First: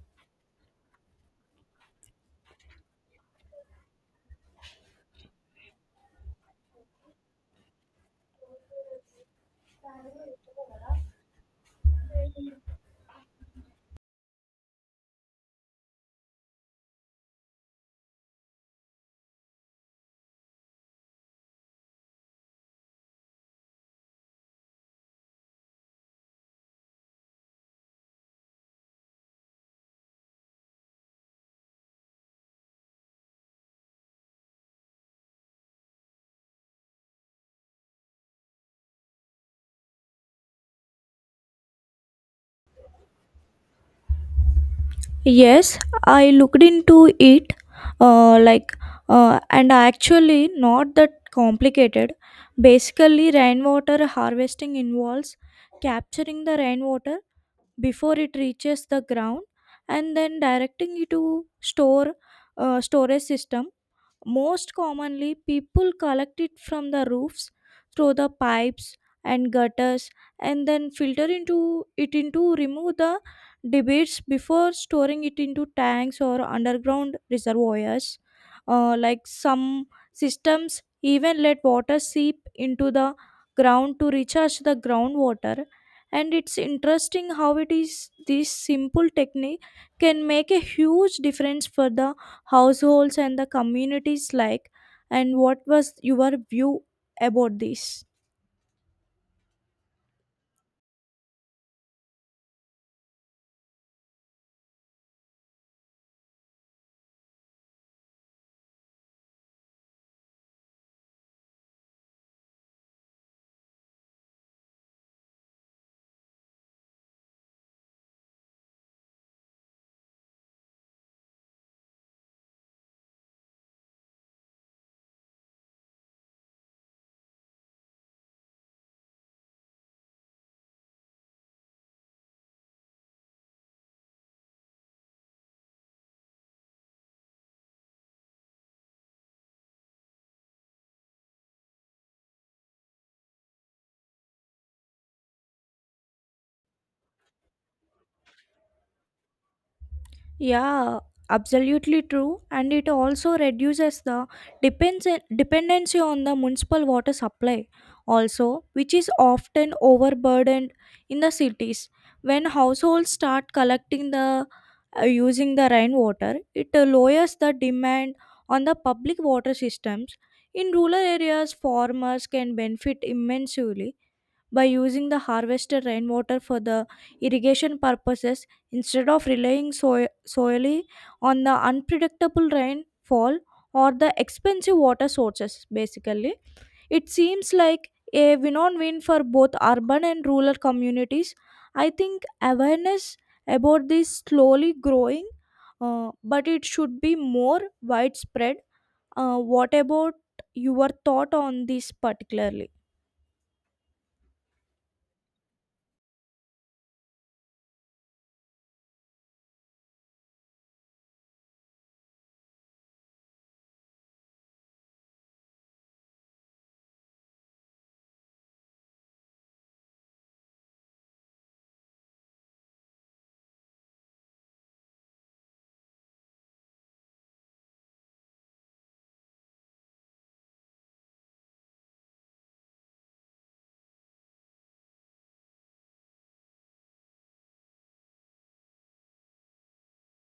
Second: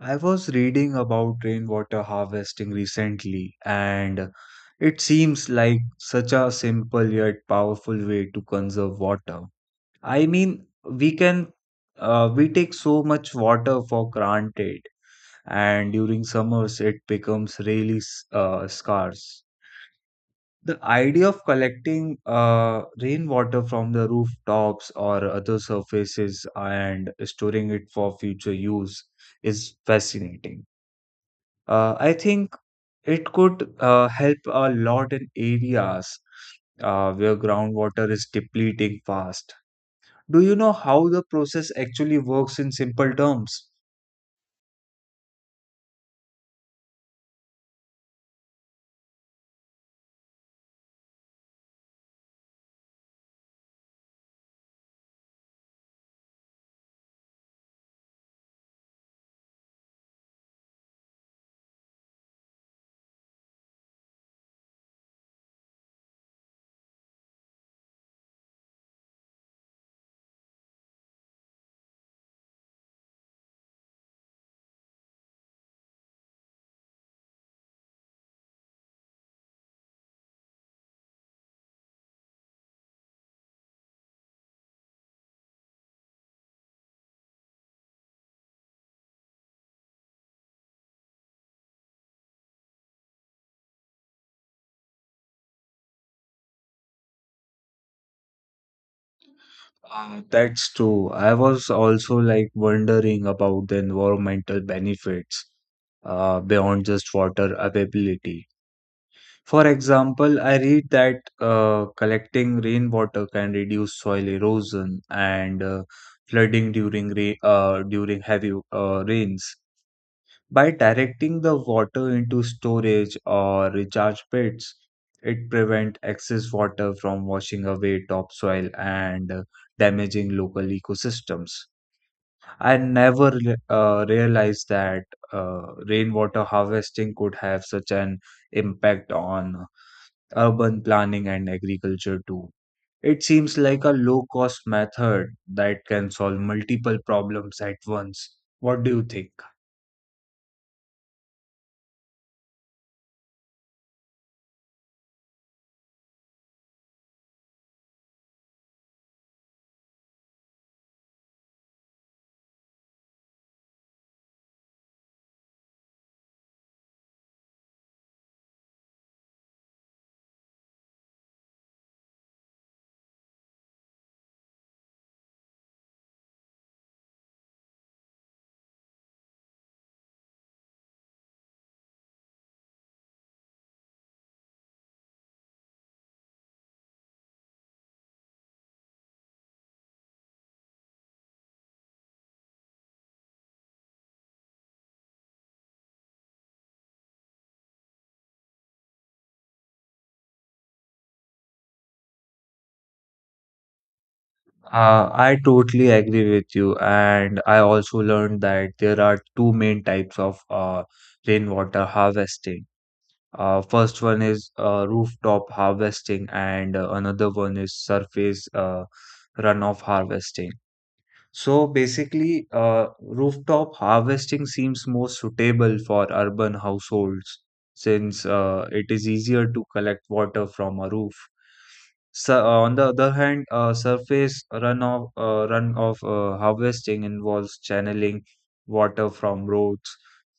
I was reading about rainwater harvesting recently, and it seems like such a simple yet powerful way to conserve water. I mean, we take so much water for granted, and during summers it becomes really scarce. The idea of collecting rainwater from the rooftops or other surfaces and storing it for future use is fascinating. I think it could help a lot in areas where groundwater is depleting fast. Do you know how the process actually works in simple terms? Yes, I looked into it, uh, like, and actually not that complicated. Basically, rainwater harvesting involves capturing the rainwater before it reaches the ground and then directing it to store storage system. Most commonly, people collect it from the roofs through the pipes and gutters and then filter into it into remove the debris before storing it into tanks or underground reservoirs. Like some systems even let water seep into the ground to recharge the groundwater, and it's interesting how it is this simple technique can make a huge difference for the households and the communities. Like, and what was your view about this? That's true. I was also like wondering about the environmental benefits beyond just water availability. For example, I read that collecting rainwater can reduce soil erosion and flooding during during heavy rains. By directing the water into storage or recharge pits, it prevents excess water from washing away topsoil and damaging local ecosystems. I never realized that rainwater harvesting could have such an impact on urban planning and agriculture too. It seems like a low cost method that can solve multiple problems at once. What do you think? Yeah, absolutely true, and it also reduces the depends dependency on the municipal water supply also, which is often overburdened in the cities. When households start collecting the using the rainwater, it lowers the demand on the public water systems. In rural areas, farmers can benefit immensely by using the harvested rainwater for the irrigation purposes instead of relying solely on the unpredictable rainfall or the expensive water sources. Basically, it seems like a win-win win for both urban and rural communities. I think awareness about this slowly growing, but it should be more widespread. What about your thought on this particularly? I totally agree with you, and I also learned that there are two main types of rainwater harvesting. First one is rooftop harvesting, and another one is surface runoff harvesting. So basically, rooftop harvesting seems more suitable for urban households since it is easier to collect water from a roof. So, on the other hand, surface runoff harvesting involves channeling water from roads,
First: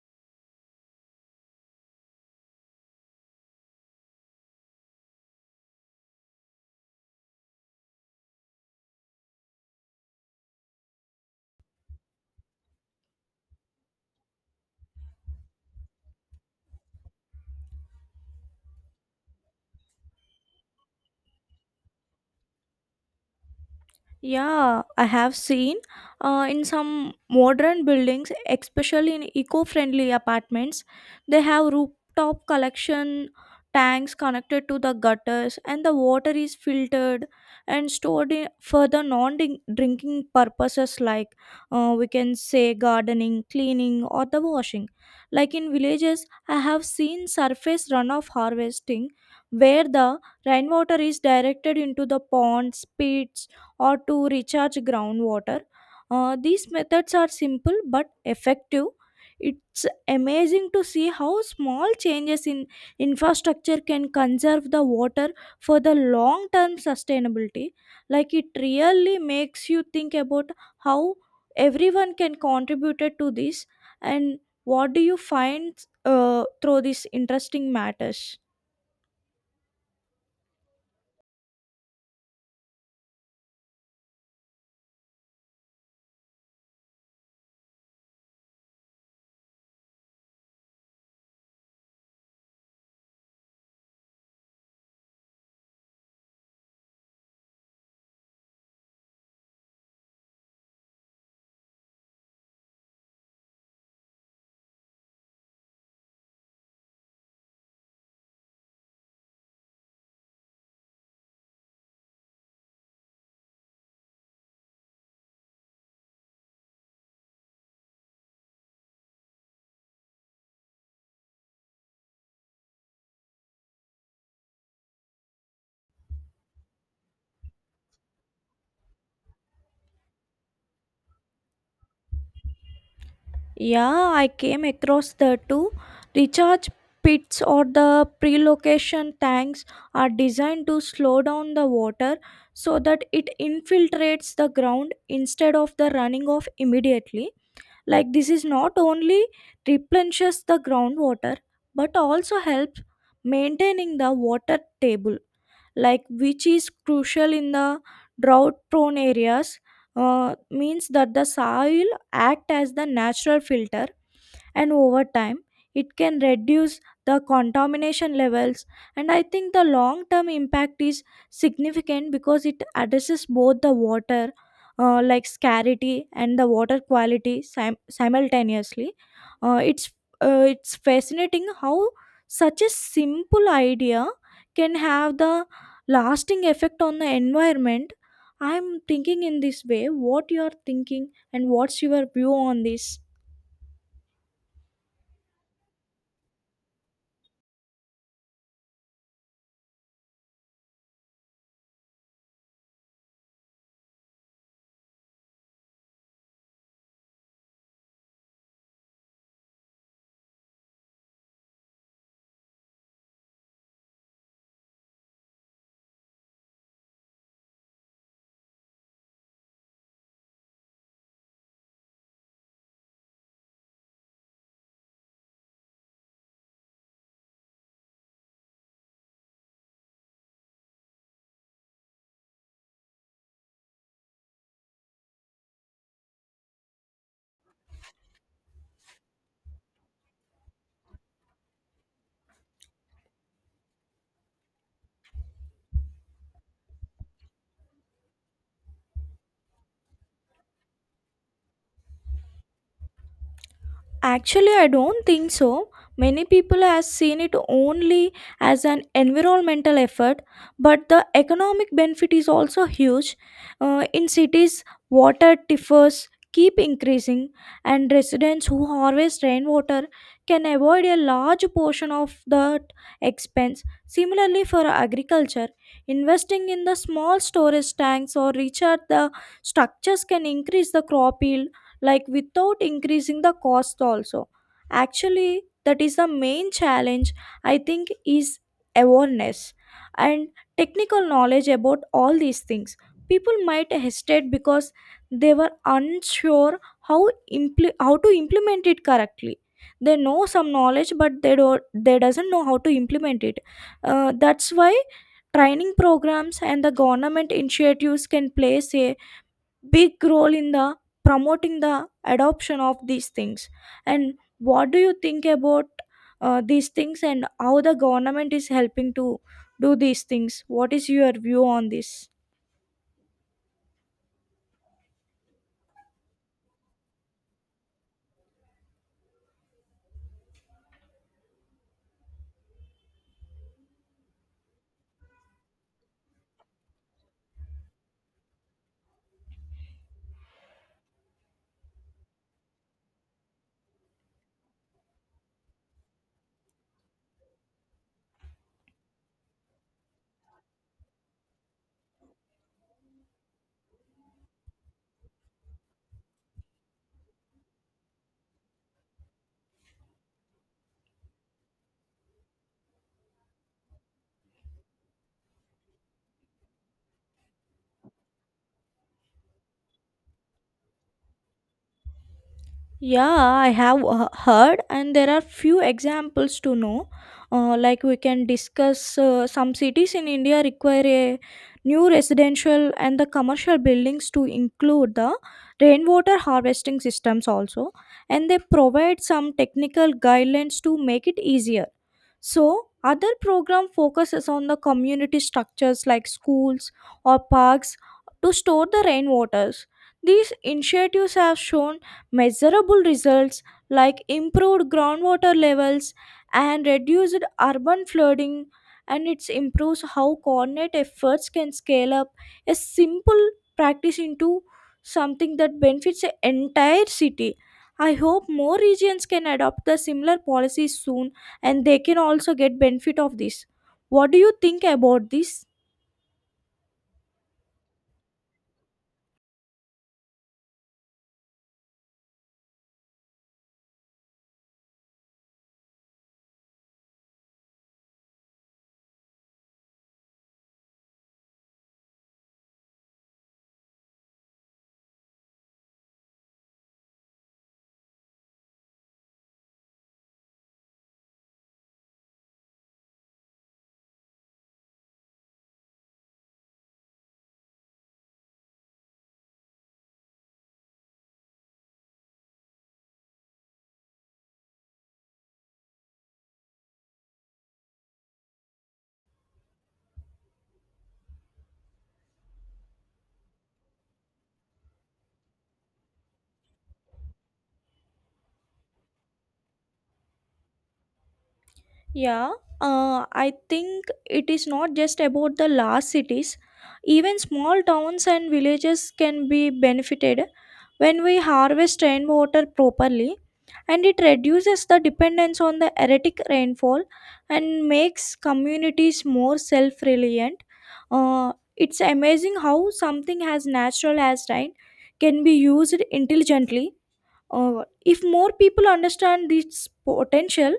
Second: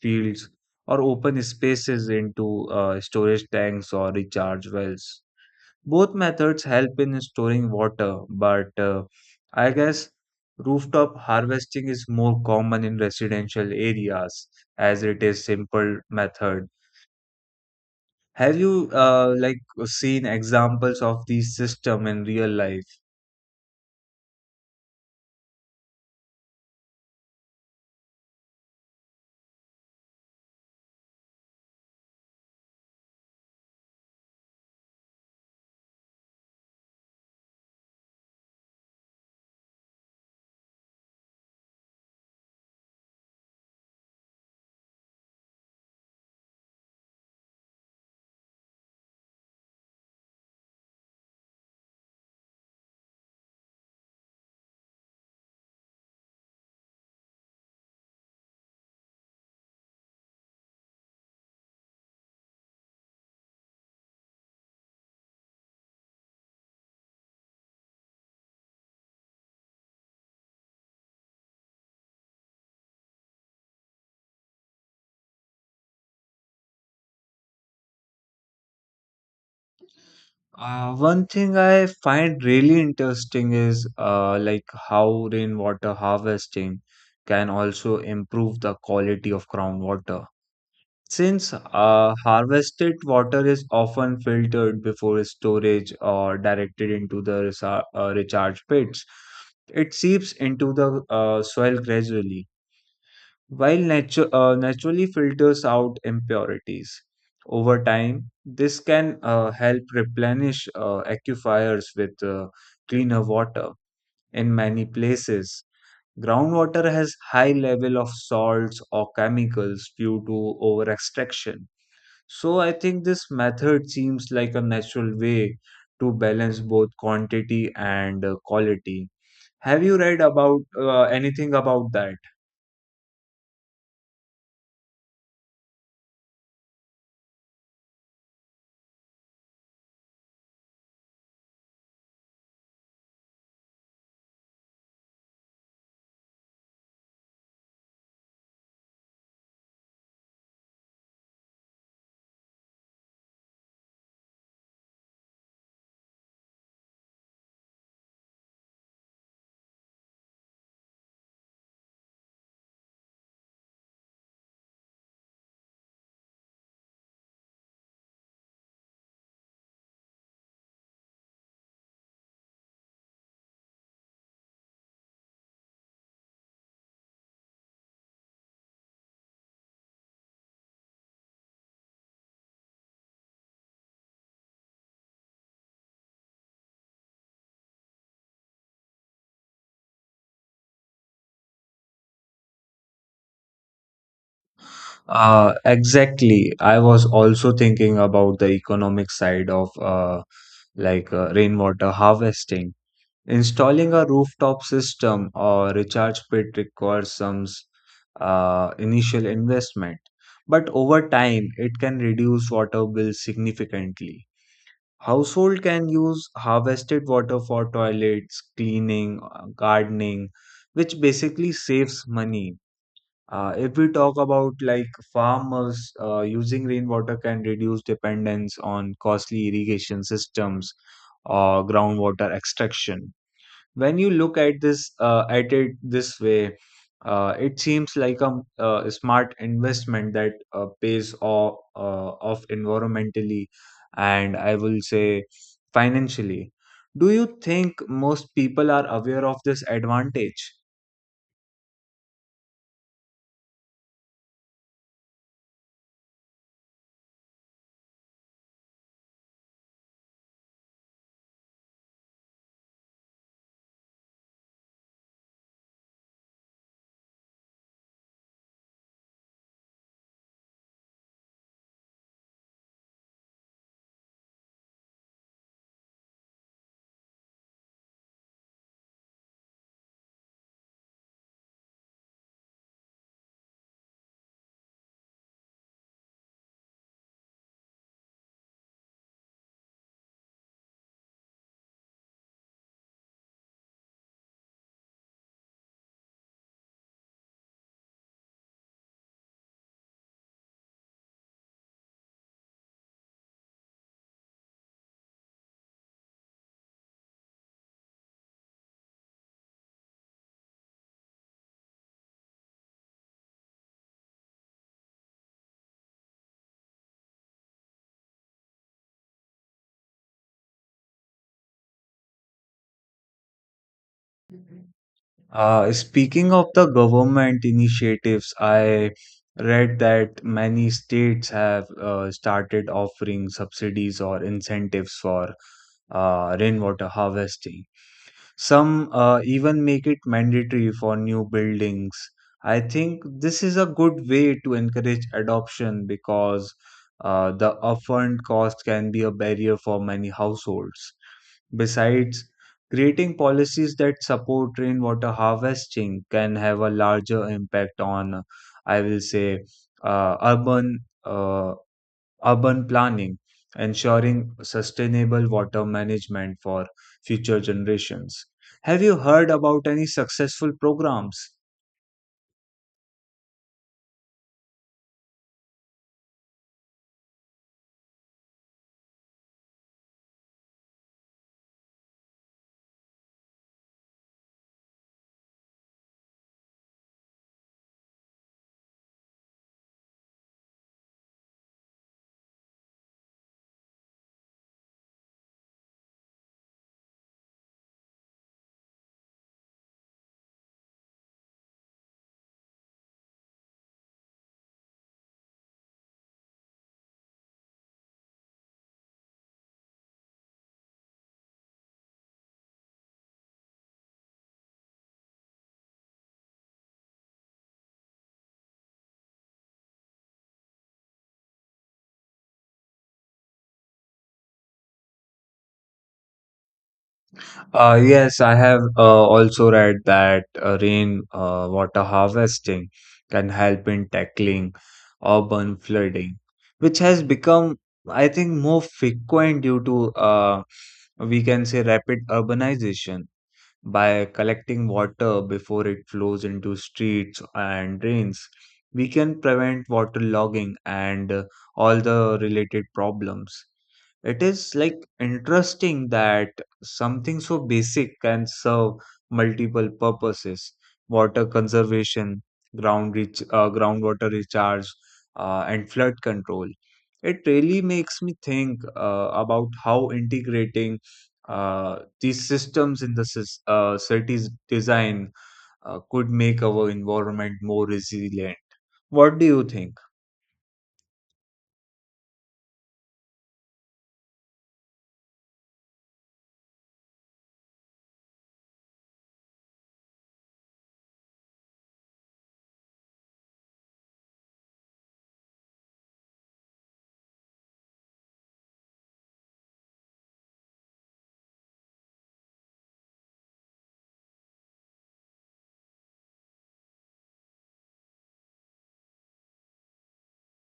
fields, or open spaces into storage tanks or recharge wells. Both methods help in storing water, but I guess rooftop harvesting is more common in residential areas as it is simple method. Have you like seen examples of these system in real life? Yeah, I have seen, in some modern buildings, especially in eco-friendly apartments, they have rooftop collection tanks connected to the gutters, and the water is filtered and stored in for the non-drinking purposes, like, we can say gardening, cleaning, or the washing. Like in villages, I have seen surface runoff harvesting where the rainwater is directed into the ponds, pits, or to recharge groundwater. These methods are simple but effective. It's amazing to see how small changes in infrastructure can conserve the water for the long term sustainability. Like, it really makes you think about how everyone can contribute to this. And what do you find through these interesting matters? One thing I find really interesting is like how rainwater harvesting can also improve the quality of groundwater. Since harvested water is often filtered before storage or directed into the recharge pits, it seeps into the soil gradually, while naturally filters out impurities. Over time, this can help replenish aquifers with cleaner water. In many places, groundwater has high level of salts or chemicals due to over extraction, so I think this method seems like a natural way to balance both quantity and quality. Have you read about anything about that? Yeah, I came across the two. Recharge pits or the pre-location tanks are designed to slow down the water so that it infiltrates the ground instead of the running off immediately. Like, this is not only replenishes the groundwater but also helps maintaining the water table, like which is crucial in the drought-prone areas. Means that the soil act as the natural filter, and over time it can reduce the contamination levels. And I think the long term impact is significant because it addresses both the water like scarcity and the water quality simultaneously. uh, it's it's fascinating how such a simple idea can have the lasting effect on the environment. I'm thinking in this way. What you are thinking, and what's your view on this? Exactly. I was also thinking about the economic side of rainwater harvesting. Installing a rooftop system or recharge pit requires some initial investment, but over time it can reduce water bills significantly. Household can use harvested water for toilets, cleaning, gardening, which basically saves money. If we talk about like farmers, using rainwater can reduce dependence on costly irrigation systems or groundwater extraction. When you look at this at it this way, it seems like a smart investment that pays off, off environmentally, and I will say financially. Do you think most people are aware of this advantage? Actually, I don't think so. Many people have seen it only as an environmental effort, but the economic benefit is also huge. In cities, water differs keep increasing, and residents who harvest rainwater can avoid a large portion of that expense. Similarly, for agriculture, investing in the small storage tanks or recharge the structures can increase the crop yield, like without increasing the cost also. Actually, that is the main challenge, I think, is awareness and technical knowledge about all these things. People might hesitate because they were unsure how how to implement it correctly. They know some knowledge, but they don't they doesn't know how to implement it. That's why training programs and the government initiatives can play a big role in the promoting the adoption of these things. And what do you think about these things, and how the government is helping to do these things? What is your view on this? Speaking of the government initiatives, I read that many states have started offering subsidies or incentives for rainwater harvesting. Some even make it mandatory for new buildings. I think this is a good way to encourage adoption because the upfront cost can be a barrier for many households. Besides, creating policies that support rainwater harvesting can have a larger impact on, I will say, uh, urban uh, urban planning, ensuring sustainable water management for future generations. Have you heard about any successful programs? Yeah, I have heard, and there are few examples to know. Like we can discuss, some cities in India require a new residential and the commercial buildings to include the rainwater harvesting systems also, and they provide some technical guidelines to make it easier. So, other program focuses on the community structures like schools or parks to store the rainwaters. These initiatives have shown measurable results, like improved groundwater levels and reduced urban flooding, and it improves how coordinate efforts can scale up a simple practice into something that benefits the entire city. I hope more regions can adopt the similar policies soon, and they can also get benefit of this. What do you think about this? Yes, I have also read that rain water harvesting can help in tackling urban flooding, which has become, I think, more frequent due to, we can say, rapid urbanization. By collecting water before it flows into streets and drains, we can prevent waterlogging and all the related problems. It is like interesting that something so basic can serve multiple purposes: water conservation, groundwater recharge, and flood control. It really makes me think about how integrating these systems in the cities design could make our environment more resilient. What do you think? Yeah, I think it is not just about the large cities. Even small towns and villages can be benefited when we harvest rainwater properly, and it reduces the dependence on the erratic rainfall and makes communities more self-reliant. It's amazing how something as natural as rain can be used intelligently. If more people understand this potential,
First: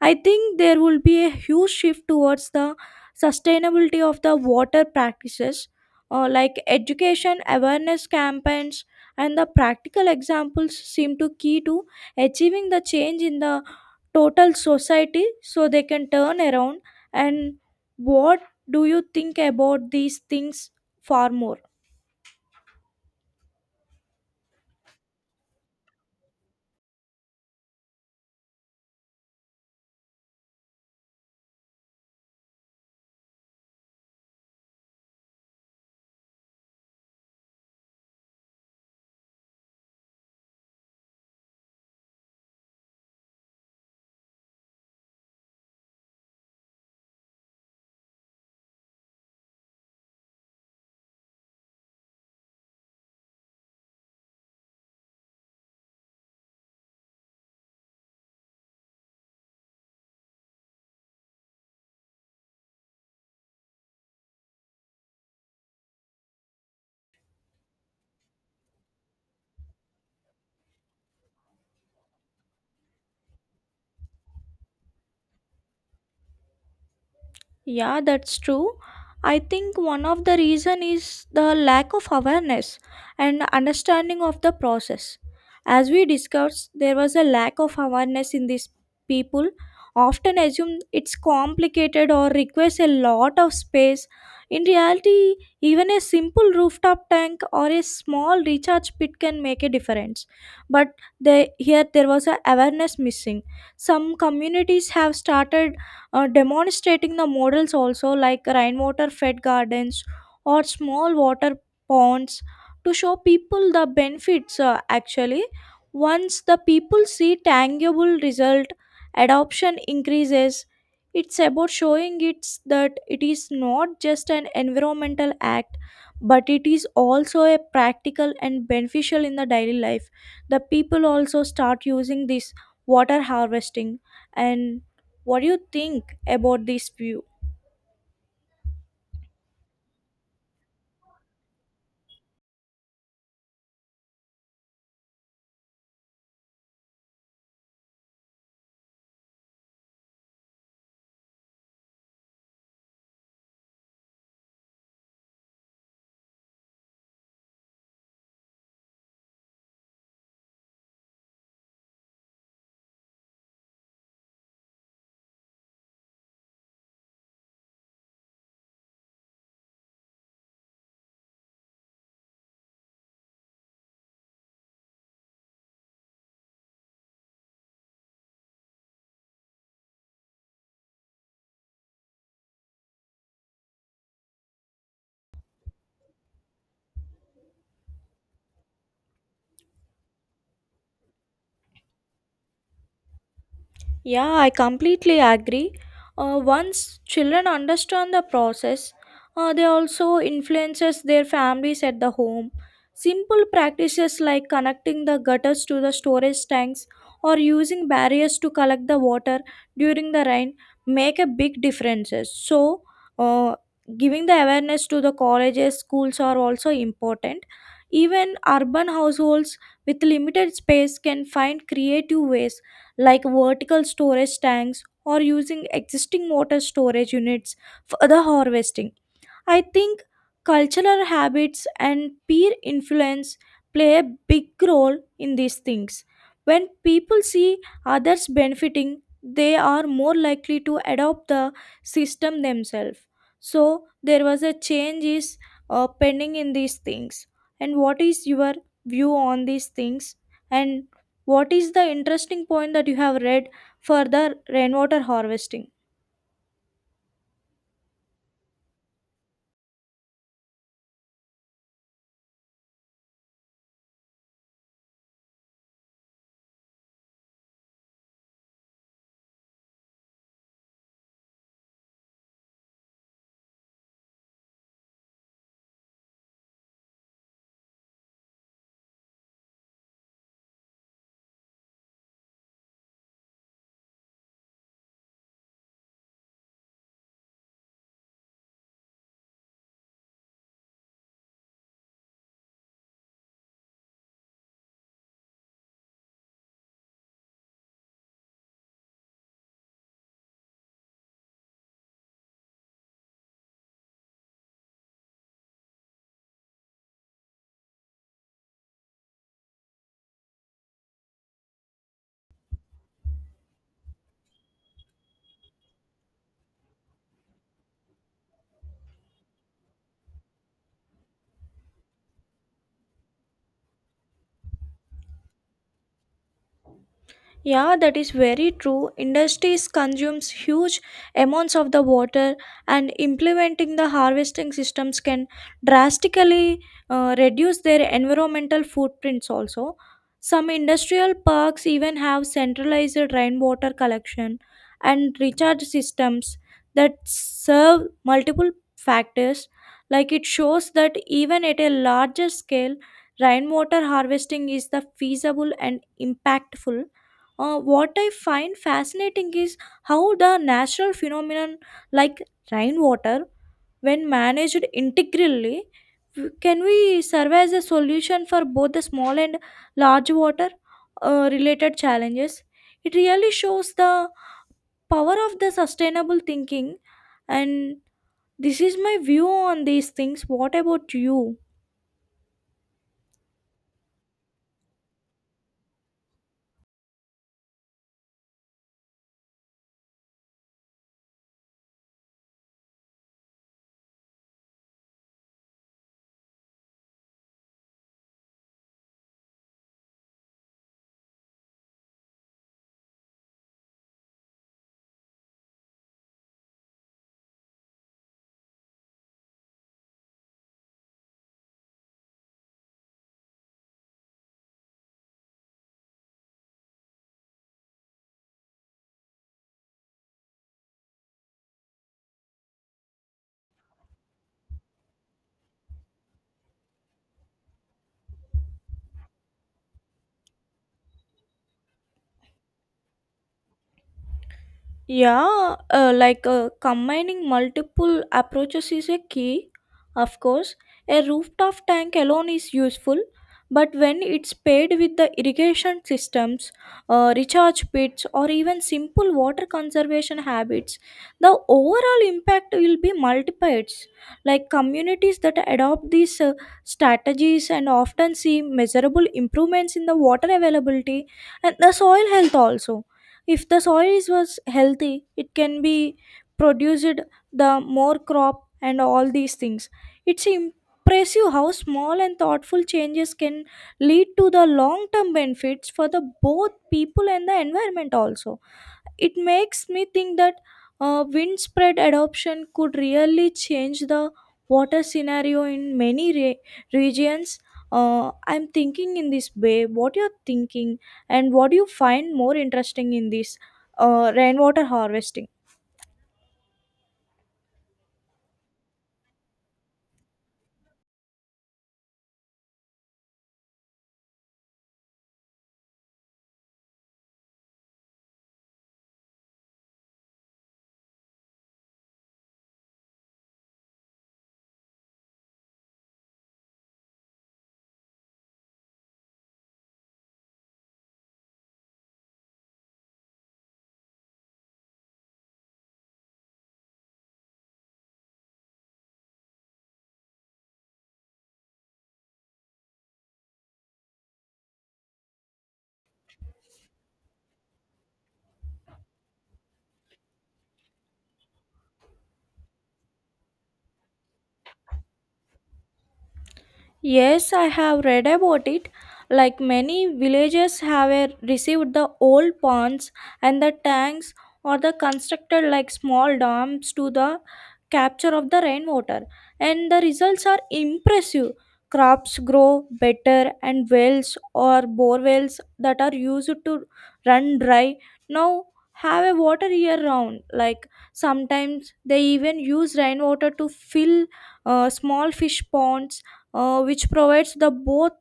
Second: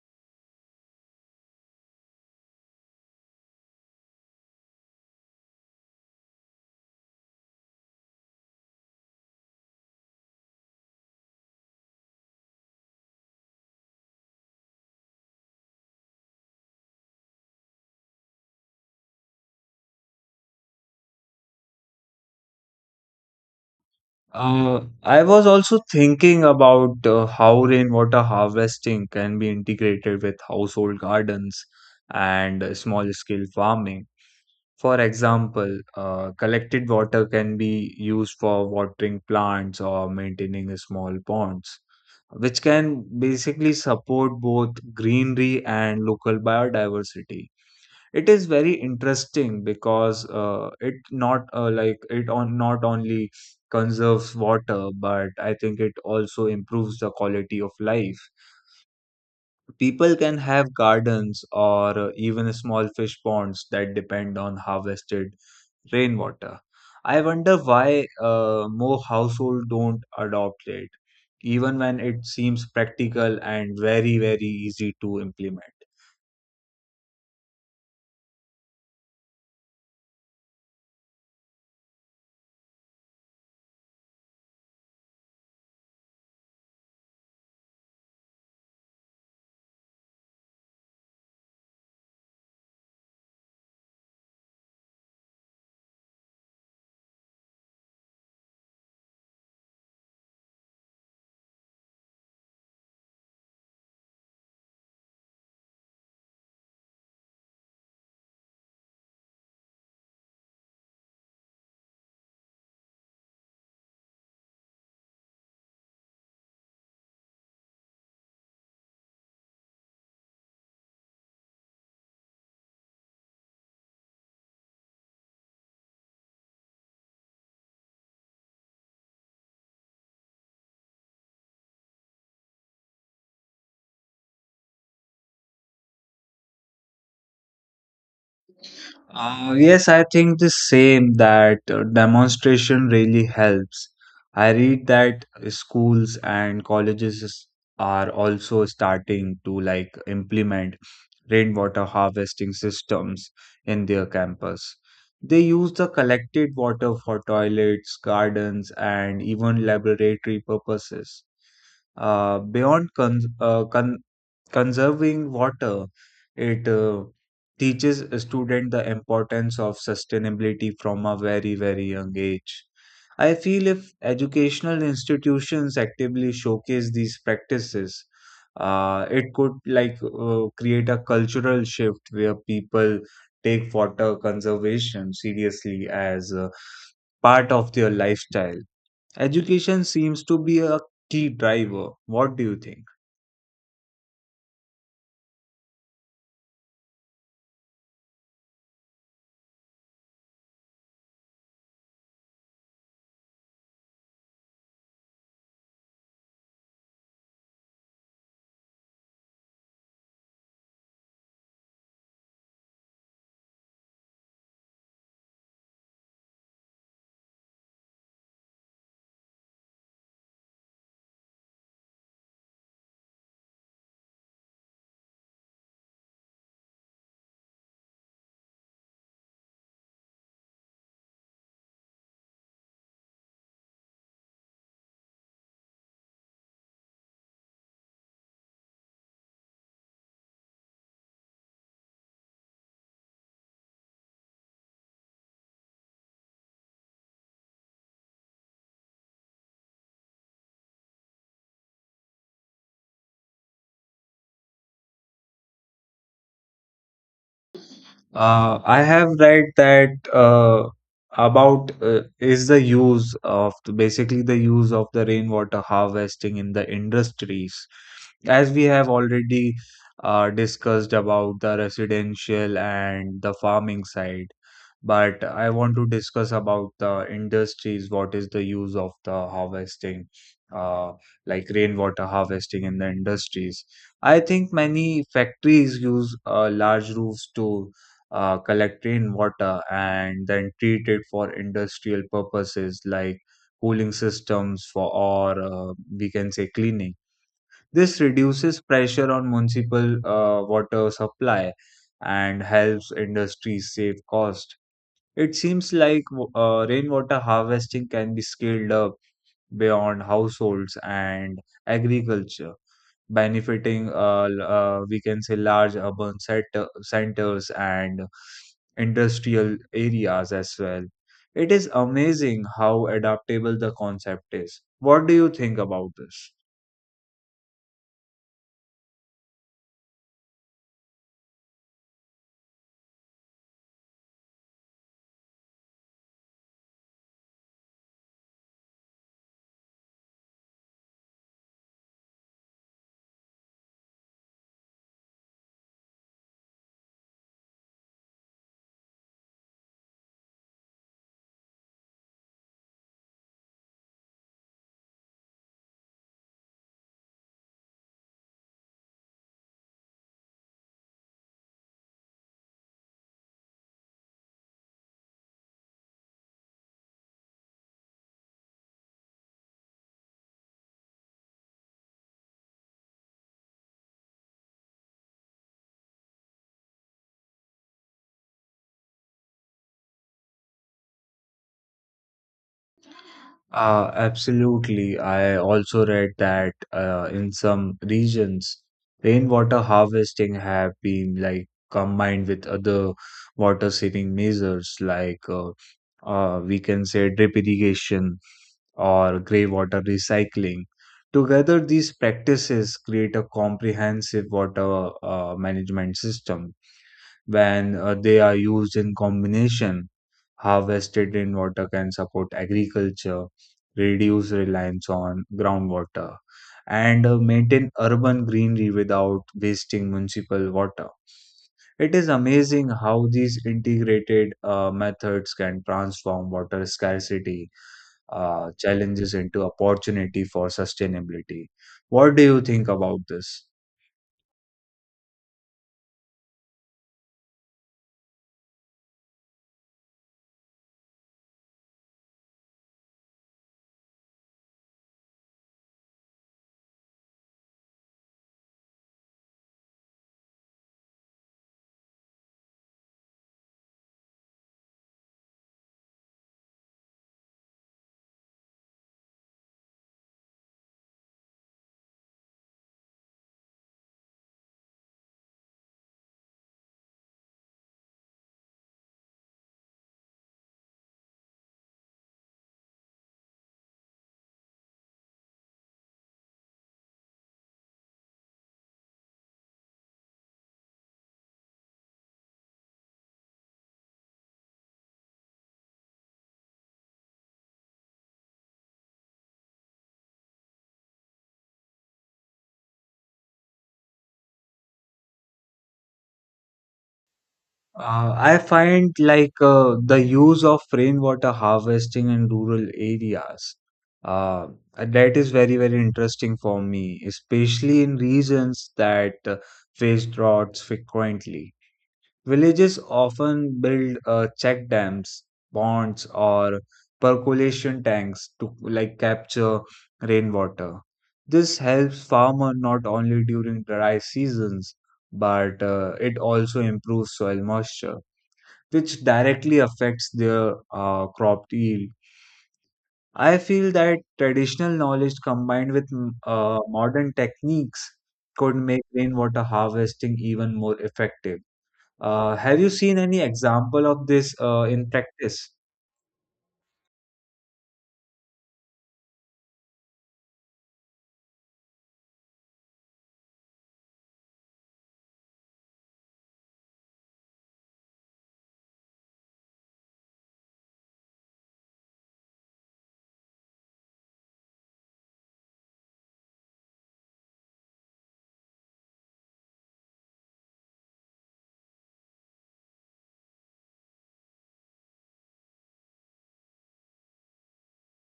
I think there will be a huge shift towards the sustainability of the water practices, like education, awareness campaigns, and the practical examples seem to key to achieving the change in the total society so they can turn around. And what do you think about these things far more? I was also thinking about how rainwater harvesting can be integrated with household gardens and small scale farming. For example, collected water can be used for watering plants or maintaining small ponds, which can basically support both greenery and local biodiversity. It is very interesting because it not like it on not only conserves water, but I think it also improves the quality of life. People can have gardens or even small fish ponds that depend on harvested rainwater. I wonder why more households don't adopt it, even when it seems practical and very, very easy to implement. Yeah, that's true. I think one of the reason is the lack of awareness and understanding of the process. As we discussed, there was a lack of awareness in these people. Often assume it's complicated or requires a lot of space. In reality, even a simple rooftop tank or a small recharge pit can make a difference. But they, here there was a awareness missing. Some communities have started demonstrating the models also, like rainwater fed gardens or small water ponds, to show people the benefits. Actually, once the people see tangible result, adoption increases. It's about showing it's that it is not just an environmental act, but it is also a practical and beneficial in the daily life. The people also start using this water harvesting. And what do you think about this view? Yes, I think the same that demonstration really helps. I read that schools and colleges are also starting to like implement rainwater harvesting systems in their campus. They use the collected water for toilets, gardens, and even laboratory purposes. Beyond conserving water, it teaches a student the importance of sustainability from a very very young age. I feel if educational institutions actively showcase these practices, it could create a cultural shift where people take water conservation seriously as a part of their lifestyle. Education seems to be a key driver. What do you think? Yeah, I completely agree. Once children understand the process, they also influences their families at the home. Simple practices like connecting the gutters to the storage tanks or using barriers to collect the water during the rain make a big differences. So, uh, giving the awareness to the colleges, schools are also important. Even urban households with limited space can find creative ways, like vertical storage tanks or using existing water storage units for the harvesting. I think cultural habits and peer influence play a big role in these things. When people see others benefiting, they are more likely to adopt the system themselves. So there was a change is pending in these things. And what is your view on these things? And what is the interesting point that you have read for the rainwater harvesting? I have read that about is the use of the, basically the use of the rainwater harvesting in the industries. As we have already discussed about the residential and the farming side, but I want to discuss about the industries. What is the use of the harvesting, uh, like rainwater harvesting in the industries? I think many factories use large roofs to collect rainwater and then treat it for industrial purposes like cooling systems for or we can say cleaning. This reduces pressure on municipal water supply and helps industries save cost. It seems like rainwater harvesting can be scaled up beyond households and agriculture, benefiting we can say large urban centers and industrial areas as well. It is amazing how adaptable the concept is. What do you think about this? Yeah, that is very true. Industries consumes huge amounts of the water, and implementing the harvesting systems can drastically reduce their environmental footprints. Also, some industrial parks even have centralized rainwater collection and recharge systems that serve multiple factors. Like it shows that even at a larger scale, rainwater harvesting is the feasible and impactful. What I find fascinating is how the natural phenomenon, like rainwater, when managed integrally, can we serve as a solution for both the small and large water related challenges. It really shows the power of the sustainable thinking, and this is my view on these things. What about you? Absolutely. I also read that in some regions, rainwater harvesting have been like combined with other water saving measures, like we can say drip irrigation or grey water recycling. Together, these practices create a comprehensive water management system. When they are used in combination, harvested rainwater can support agriculture, reduce reliance on groundwater, and maintain urban greenery without wasting municipal water. It is amazing how these integrated methods can transform water scarcity challenges into opportunity for sustainability. What do you think about this? Yeah, combining multiple approaches is a key. Of course, a rooftop tank alone is useful, but when it's paired with the irrigation systems, recharge pits, or even simple water conservation habits, the overall impact will be multiplied. Like communities that adopt these strategies and often see measurable improvements in the water availability and the soil health also. If the soil is was healthy, it can be produced the more crop and all these things. It's impressive how small and thoughtful changes can lead to the long term benefits for the both people and the environment also. It makes me think that wind spread adoption could really change the water scenario in many regions. I'm thinking in this way. What you're thinking, and what do you find more interesting in this rainwater harvesting? I find like the use of rainwater harvesting in rural areas. Uh, that is very, very interesting for me, especially in regions that face droughts frequently. Villages often build check dams, ponds, or percolation tanks to like capture rainwater. This helps farmer not only during dry seasons, but it also improves soil moisture, which directly affects their crop yield. I feel that traditional knowledge combined with modern techniques could make rainwater harvesting even more effective. Have you seen any example of this in practice? Yes, I have read about it. Like many villages have received the old ponds and the tanks or the constructed like small dams to the capture of the rainwater, and the results are impressive. Crops grow better, and wells or bore wells that are used to run dry now have a water year round. Like, sometimes they even use rainwater to fill small fish ponds, which provides the both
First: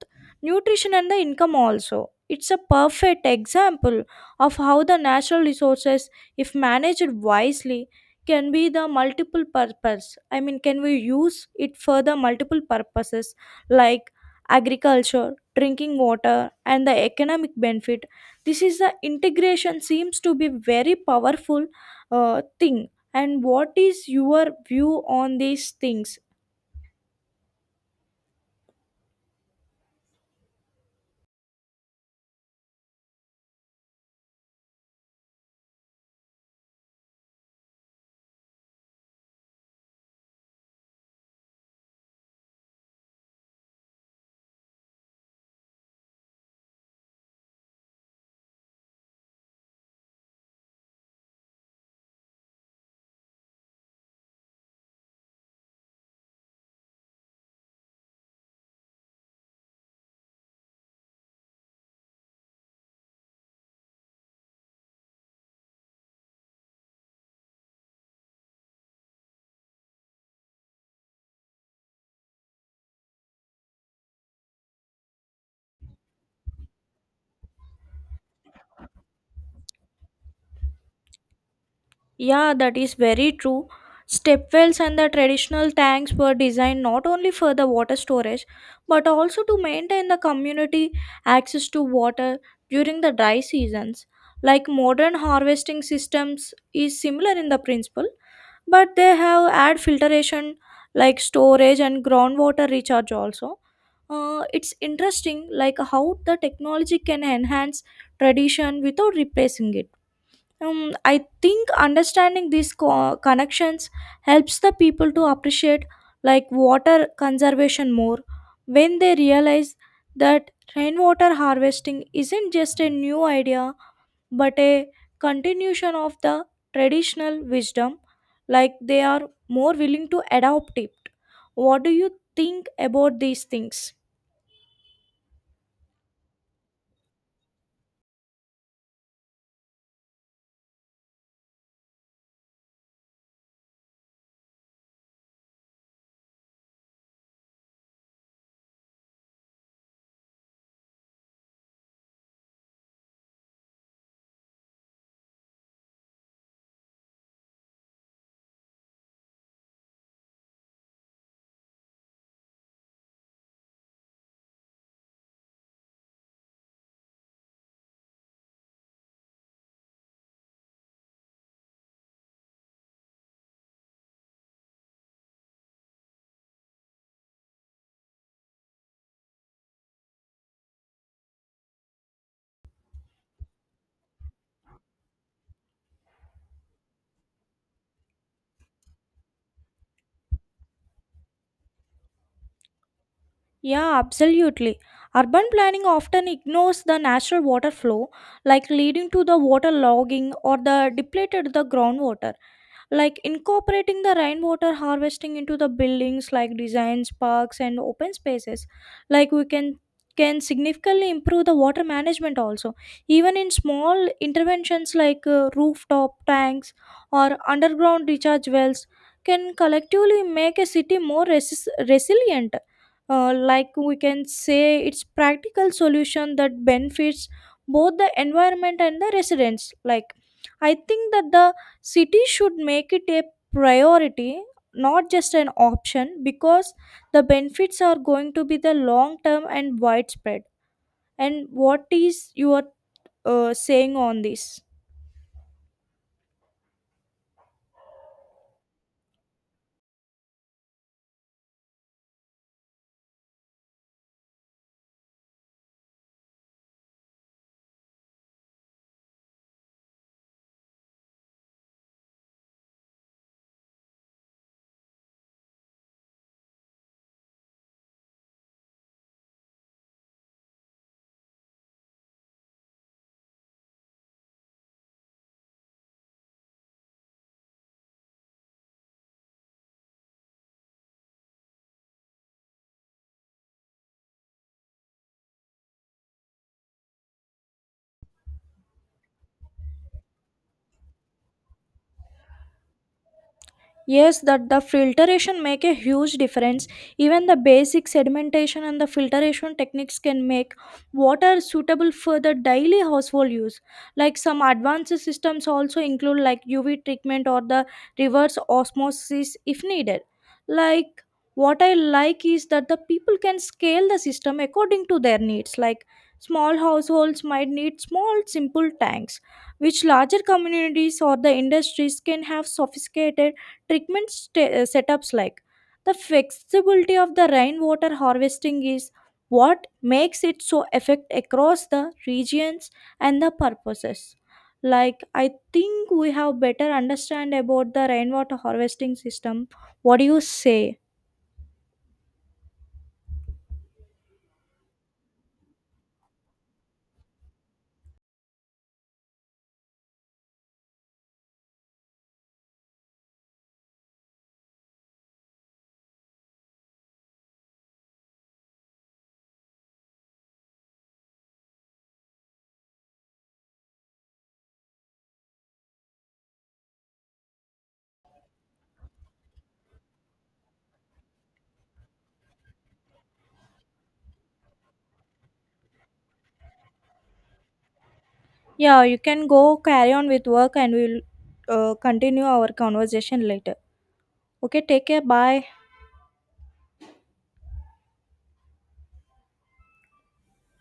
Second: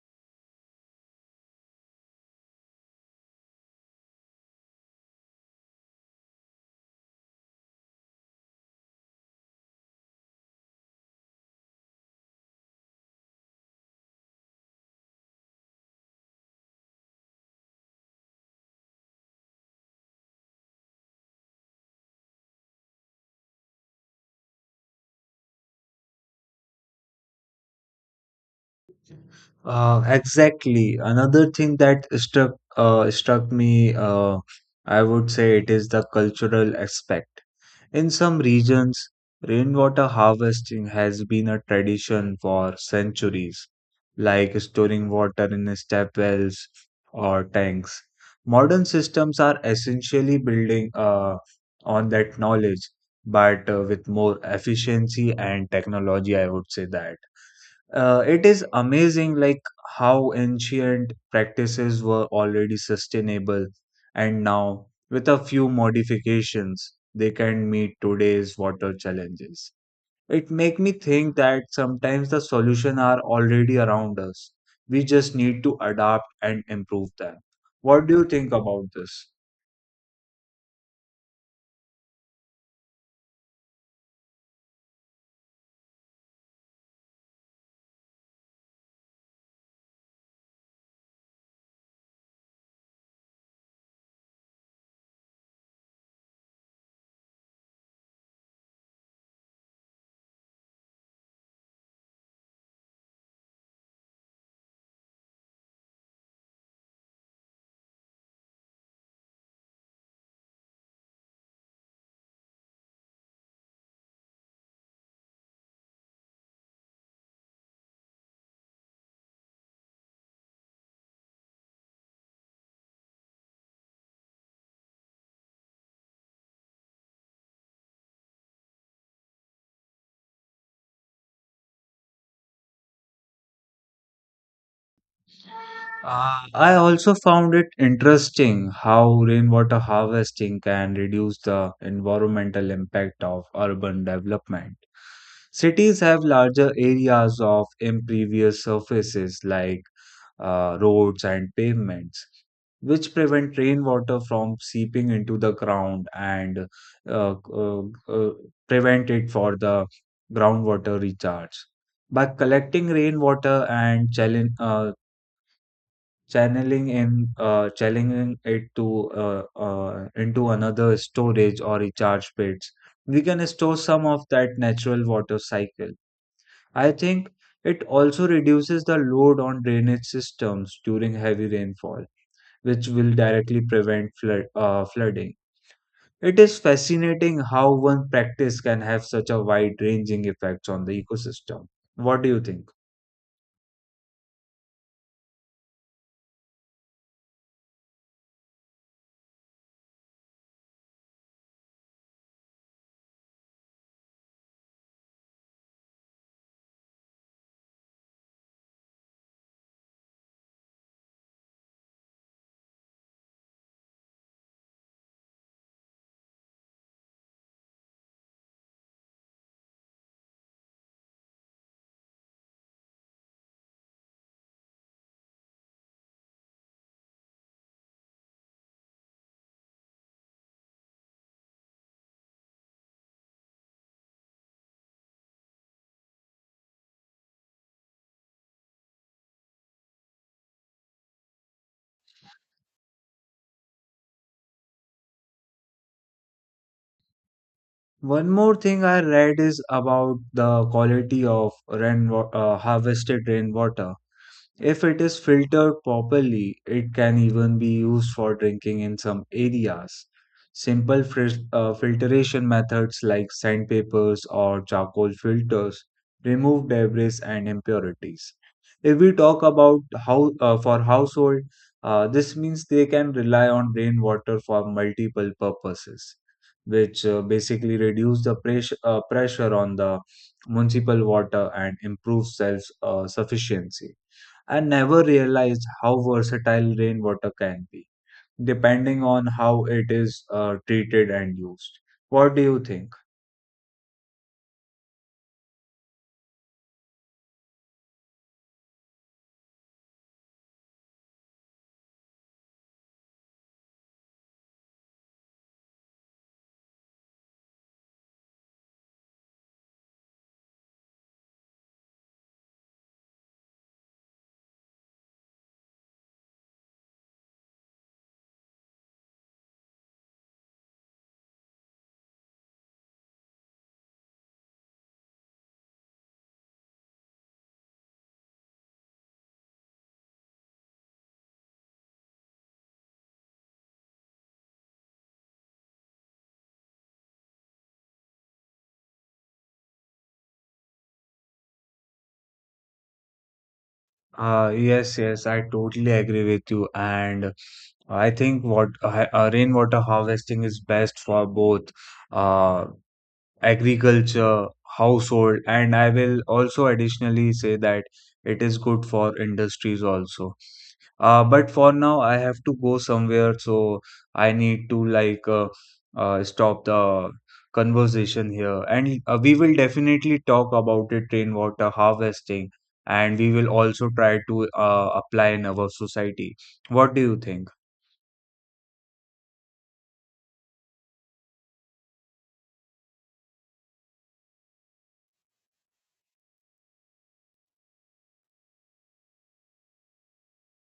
nutrition and the income also. It's a perfect example of how the natural resources, if managed wisely, can be the multiple purpose. I mean, can we use it for the multiple purposes, like agriculture, drinking water, and the economic benefit. This is the integration seems to be very powerful thing. And what is your view on these things? Exactly. Another thing that struck me, I would say, it is the cultural aspect. In some regions, rainwater harvesting has been a tradition for centuries, like storing water in step wells or tanks. Modern systems are essentially building on that knowledge, but with more efficiency and technology, I would say that. It is amazing like how ancient practices were already sustainable, and now with a few modifications they can meet today's water challenges. It make me think that sometimes the solution are already around us. We just need to adapt and improve them. What do you think about this? Yeah, that is very true. Stepwells and the traditional tanks were designed not only for the water storage but also to maintain the community access to water during the dry seasons. Like modern harvesting systems is similar in the principle, but they have add filtration, like storage and groundwater recharge also. It's interesting like how the technology can enhance tradition without replacing it. Um, I think understanding these connections helps the people to appreciate like water conservation more. When they realize that rainwater harvesting isn't just a new idea but a continuation of the traditional wisdom, like they are more willing to adopt it. What do you think about these things? I also found it interesting how rainwater harvesting can reduce the environmental impact of urban development. Cities have larger areas of impervious surfaces like roads and pavements, which prevent rainwater from seeping into the ground and uh, uh, uh, prevent it for the groundwater recharge. By collecting rainwater and challenge, channeling in channeling it to into another storage or recharge pits, we can store some of that natural water cycle. I think it also reduces the load on drainage systems during heavy rainfall, which will directly prevent flooding. It is fascinating how one practice can have such a wide ranging effects on the ecosystem. What do you think? Yeah, absolutely. Urban planning often ignores the natural water flow, like leading to the water logging or the depleted the groundwater. Like incorporating the rainwater harvesting into the buildings, like designs, parks, and open spaces. Like we can significantly improve the water management also. Even in small interventions like rooftop tanks or underground recharge wells can collectively make a city more resilient. Like we can say it's practical solution that benefits both the environment and the residents. Like, I think that the city should make it a priority, not just an option, because the benefits are going to be the long term and widespread. And what is your saying on this? One more thing I read is about the quality of harvested rainwater. If it is filtered properly, it can even be used for drinking in some areas. Simple filtration methods like sandpapers or charcoal filters remove debris and impurities. If we talk about how for household, this means they can rely on rainwater for multiple purposes, which basically reduce the pressure on the municipal water and improves self sufficiency. I never realized how versatile rainwater can be, depending on how it is treated and used. What do you think? Yes, that the filtration make a huge difference. Even the basic sedimentation and the filtration techniques can make water suitable for the daily household use. Like some advanced systems also include like UV treatment or the reverse osmosis if needed. Like, what I like is that the people can scale the system according to their needs. Like, small households might need small simple tanks, which larger communities or the industries can have sophisticated treatment setups. Like, the flexibility of the rainwater harvesting is what makes it so effect across the regions and the purposes. Like, I think we have better understand about the rainwater harvesting system. What do you say? Yes, yes, I totally agree with you. And I think what rainwater harvesting is best for both uh, agriculture, household, and I will also additionally say that it is good for industries also. But for now, I have to go somewhere, so I need to stop the conversation here. And we will definitely talk about it, rainwater harvesting, and we will also try to apply in our society. What do you think? Yeah, you can go, carry on with work, and we'll continue our conversation later. Okay, take care, bye.